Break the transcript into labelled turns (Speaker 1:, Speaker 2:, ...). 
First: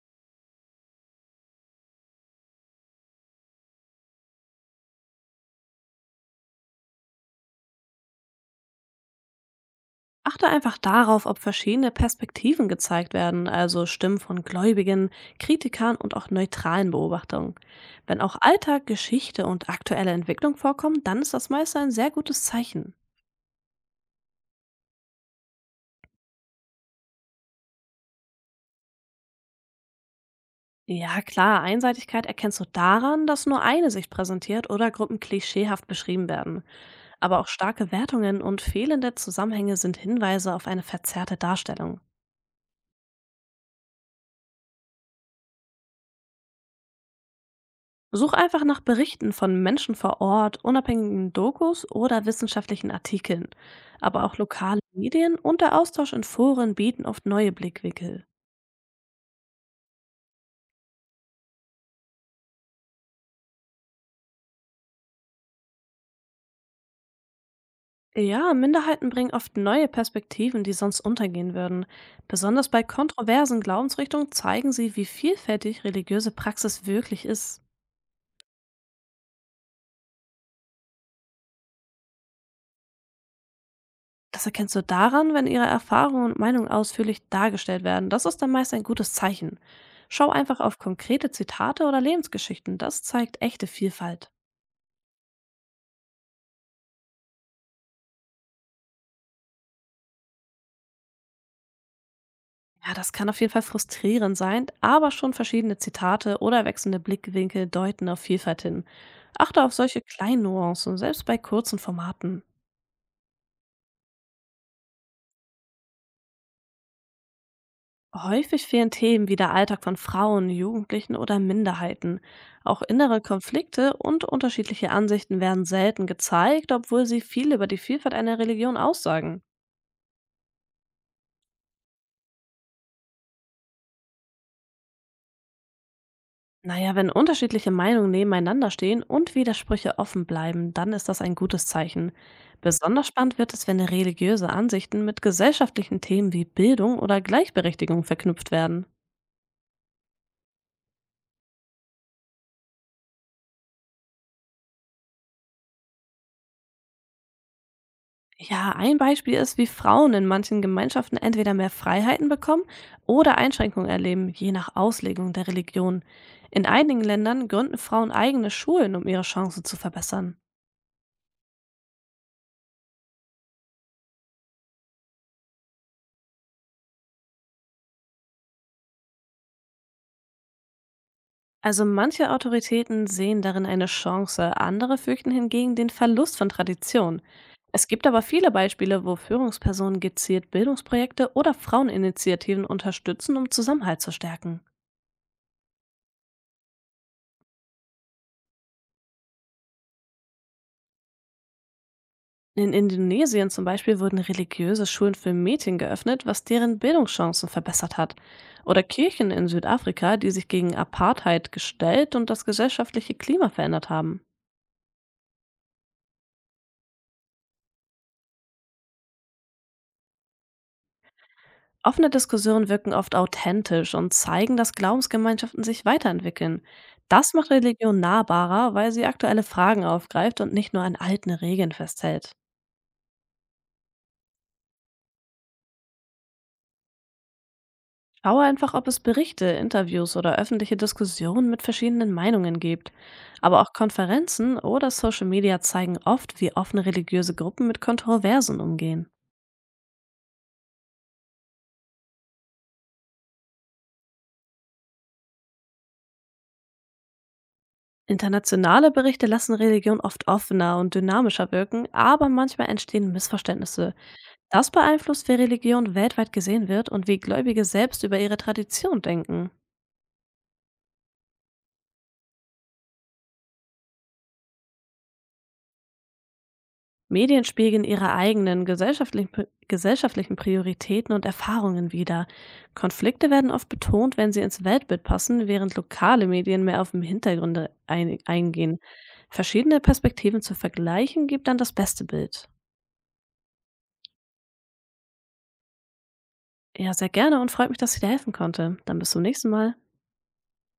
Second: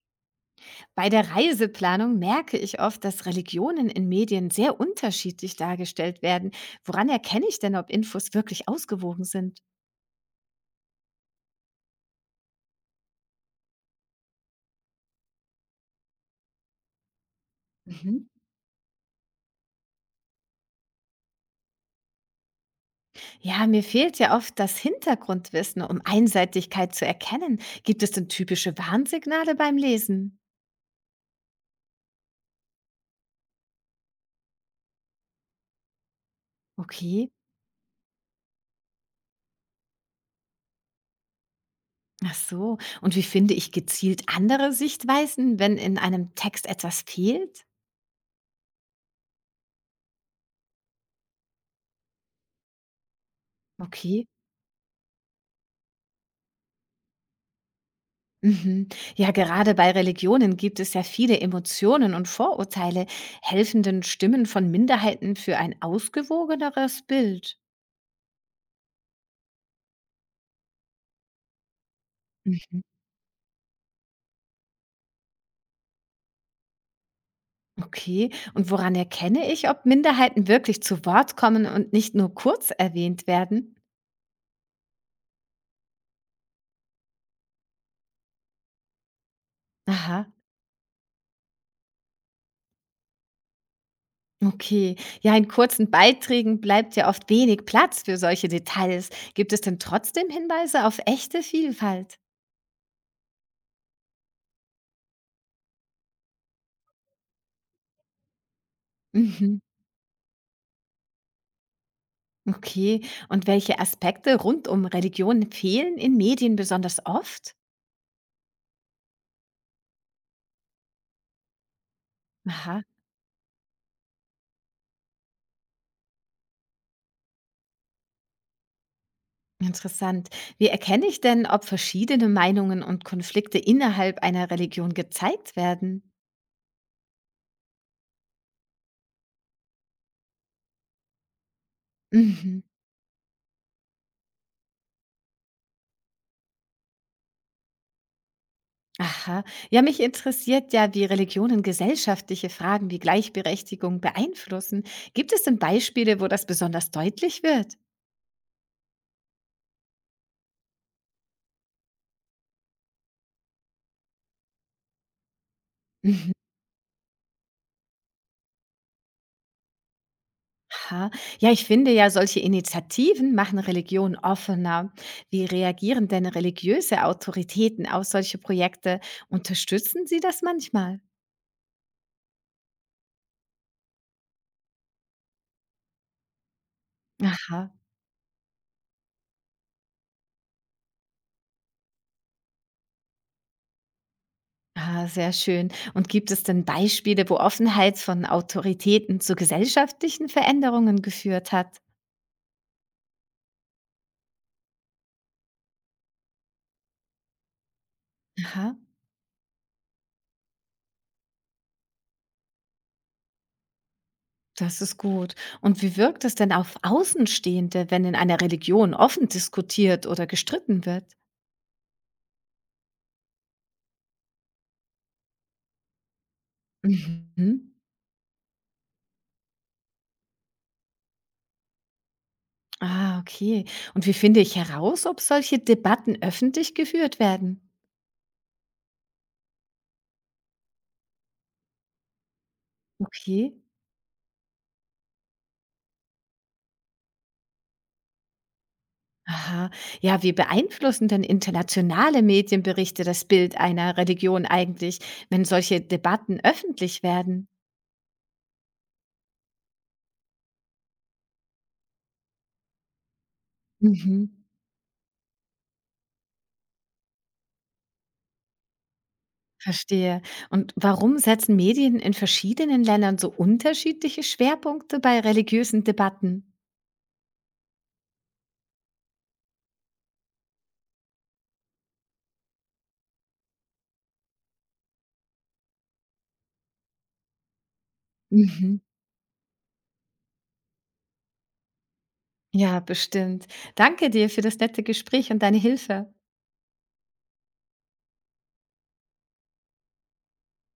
Speaker 1: Bei der Reiseplanung merke ich oft, dass Religionen in Medien sehr unterschiedlich dargestellt werden. Woran erkenne ich denn, ob Infos wirklich ausgewogen sind?
Speaker 2: Achte einfach darauf, ob verschiedene Perspektiven gezeigt werden, also Stimmen von Gläubigen, Kritikern und auch neutralen Beobachtungen. Wenn
Speaker 1: Mhm.
Speaker 2: auch Alltag, Geschichte und aktuelle Entwicklung vorkommen, dann ist das meist ein sehr gutes Zeichen.
Speaker 1: Ja, mir fehlt ja oft das Hintergrundwissen, um Einseitigkeit zu erkennen. Gibt es denn typische Warnsignale beim Lesen?
Speaker 2: Ja klar, Einseitigkeit erkennst du daran, dass nur eine Sicht präsentiert oder Gruppen klischeehaft beschrieben werden.
Speaker 1: Okay.
Speaker 2: Aber auch starke Wertungen und fehlende Zusammenhänge sind Hinweise auf eine verzerrte Darstellung.
Speaker 1: Ach so. Und wie finde ich gezielt andere Sichtweisen, wenn in einem Text etwas fehlt?
Speaker 2: Such einfach nach Berichten von Menschen vor Ort, unabhängigen Dokus oder wissenschaftlichen Artikeln. Aber
Speaker 1: Okay.
Speaker 2: auch lokale Medien und der Austausch in Foren bieten oft neue Blickwinkel.
Speaker 1: Mhm. Ja, gerade bei Religionen gibt es ja viele Emotionen und Vorurteile, helfenden Stimmen von Minderheiten für ein ausgewogeneres Bild.
Speaker 2: Ja, Minderheiten bringen oft neue Perspektiven, die sonst untergehen würden. Besonders
Speaker 1: Mhm.
Speaker 2: bei kontroversen Glaubensrichtungen zeigen sie, wie vielfältig religiöse Praxis wirklich ist.
Speaker 1: Okay, und woran erkenne ich, ob Minderheiten wirklich zu Wort kommen und nicht nur kurz erwähnt werden?
Speaker 2: Das erkennst du daran, wenn ihre Erfahrungen und Meinungen ausführlich dargestellt werden. Das ist dann meist ein gutes Zeichen. Schau
Speaker 1: Aha,
Speaker 2: einfach auf konkrete Zitate oder Lebensgeschichten. Das zeigt echte Vielfalt.
Speaker 1: okay. Ja, in kurzen Beiträgen bleibt ja oft wenig Platz für solche Details. Gibt es denn trotzdem Hinweise auf echte Vielfalt?
Speaker 2: Ja, das kann auf jeden Fall frustrierend sein, aber schon verschiedene Zitate oder wechselnde Blickwinkel deuten auf Vielfalt hin.
Speaker 1: Mhm.
Speaker 2: Achte auf solche kleinen Nuancen, selbst bei kurzen Formaten.
Speaker 1: Okay, und welche Aspekte rund um Religion fehlen in Medien besonders oft?
Speaker 2: Häufig fehlen Themen wie der Alltag von Frauen, Jugendlichen oder Minderheiten. Auch
Speaker 1: Aha,
Speaker 2: innere Konflikte und unterschiedliche Ansichten werden selten gezeigt, obwohl sie viel über die Vielfalt einer Religion aussagen.
Speaker 1: interessant. Wie erkenne ich denn, ob verschiedene Meinungen und Konflikte innerhalb einer Religion gezeigt werden?
Speaker 2: Naja, wenn unterschiedliche Meinungen nebeneinander stehen und Widersprüche offen bleiben, dann ist das ein gutes Zeichen.
Speaker 1: Mhm.
Speaker 2: Besonders spannend wird es, wenn religiöse Ansichten mit gesellschaftlichen Themen wie Bildung oder Gleichberechtigung verknüpft werden.
Speaker 1: Aha, ja, mich interessiert ja, wie Religionen gesellschaftliche Fragen wie Gleichberechtigung beeinflussen. Gibt es denn Beispiele, wo das besonders deutlich wird?
Speaker 2: Ja, ein Beispiel ist, wie Frauen in manchen Gemeinschaften entweder mehr Freiheiten bekommen oder Einschränkungen erleben, je nach Auslegung der Religion. In einigen Ländern gründen Frauen eigene Schulen, um ihre Chancen zu verbessern.
Speaker 1: Aha. Ja, ich finde ja, solche Initiativen machen Religion offener. Wie reagieren denn religiöse Autoritäten auf solche Projekte? Unterstützen sie das manchmal?
Speaker 2: Also manche Autoritäten sehen darin eine Chance, andere fürchten hingegen den Verlust von Tradition.
Speaker 1: Aha.
Speaker 2: Es gibt aber viele Beispiele, wo Führungspersonen gezielt Bildungsprojekte oder Fraueninitiativen unterstützen, um Zusammenhalt zu stärken.
Speaker 1: Ah, sehr schön. Und gibt es denn Beispiele, wo Offenheit von Autoritäten zu gesellschaftlichen Veränderungen geführt hat?
Speaker 2: In Indonesien zum Beispiel wurden religiöse Schulen für Mädchen geöffnet, was deren Bildungschancen verbessert hat.
Speaker 1: Aha,
Speaker 2: Oder Kirchen in Südafrika, die sich gegen Apartheid gestellt und das gesellschaftliche Klima verändert haben.
Speaker 1: das ist gut. Und wie wirkt es denn auf Außenstehende, wenn in einer Religion offen diskutiert oder gestritten wird?
Speaker 2: Offene Diskussionen wirken oft authentisch und zeigen, dass Glaubensgemeinschaften sich weiterentwickeln. Das macht
Speaker 1: Mhm.
Speaker 2: Religion nahbarer, weil sie aktuelle Fragen aufgreift und nicht nur an alten Regeln festhält.
Speaker 1: Ah, okay. Und wie finde ich heraus, ob solche Debatten öffentlich geführt werden?
Speaker 2: Schau einfach, ob es Berichte, Interviews oder öffentliche Diskussionen mit verschiedenen Meinungen gibt.
Speaker 1: Okay.
Speaker 2: Aber auch Konferenzen oder Social Media zeigen oft, wie offen religiöse Gruppen mit Kontroversen umgehen.
Speaker 1: Aha. Ja, wie beeinflussen denn internationale Medienberichte das Bild einer Religion eigentlich, wenn solche Debatten öffentlich werden?
Speaker 2: Internationale Berichte lassen Religion oft offener und dynamischer wirken, aber manchmal entstehen Missverständnisse.
Speaker 1: Mhm.
Speaker 2: Das beeinflusst, wie Religion weltweit gesehen wird und wie Gläubige selbst über ihre Tradition denken.
Speaker 1: Verstehe. Und warum setzen Medien in verschiedenen Ländern so unterschiedliche Schwerpunkte bei religiösen Debatten?
Speaker 2: Medien spiegeln ihre eigenen gesellschaftlichen Prioritäten und Erfahrungen wider. Konflikte werden oft betont, wenn sie ins Weltbild passen, während lokale Medien mehr auf den eingehen.
Speaker 1: Mhm.
Speaker 2: Verschiedene Perspektiven zu vergleichen gibt dann das beste Bild.
Speaker 1: Ja, bestimmt. Danke dir für das nette Gespräch und deine Hilfe.
Speaker 2: Ja, sehr gerne und freut mich, dass ich dir helfen konnte. Dann bis zum nächsten Mal.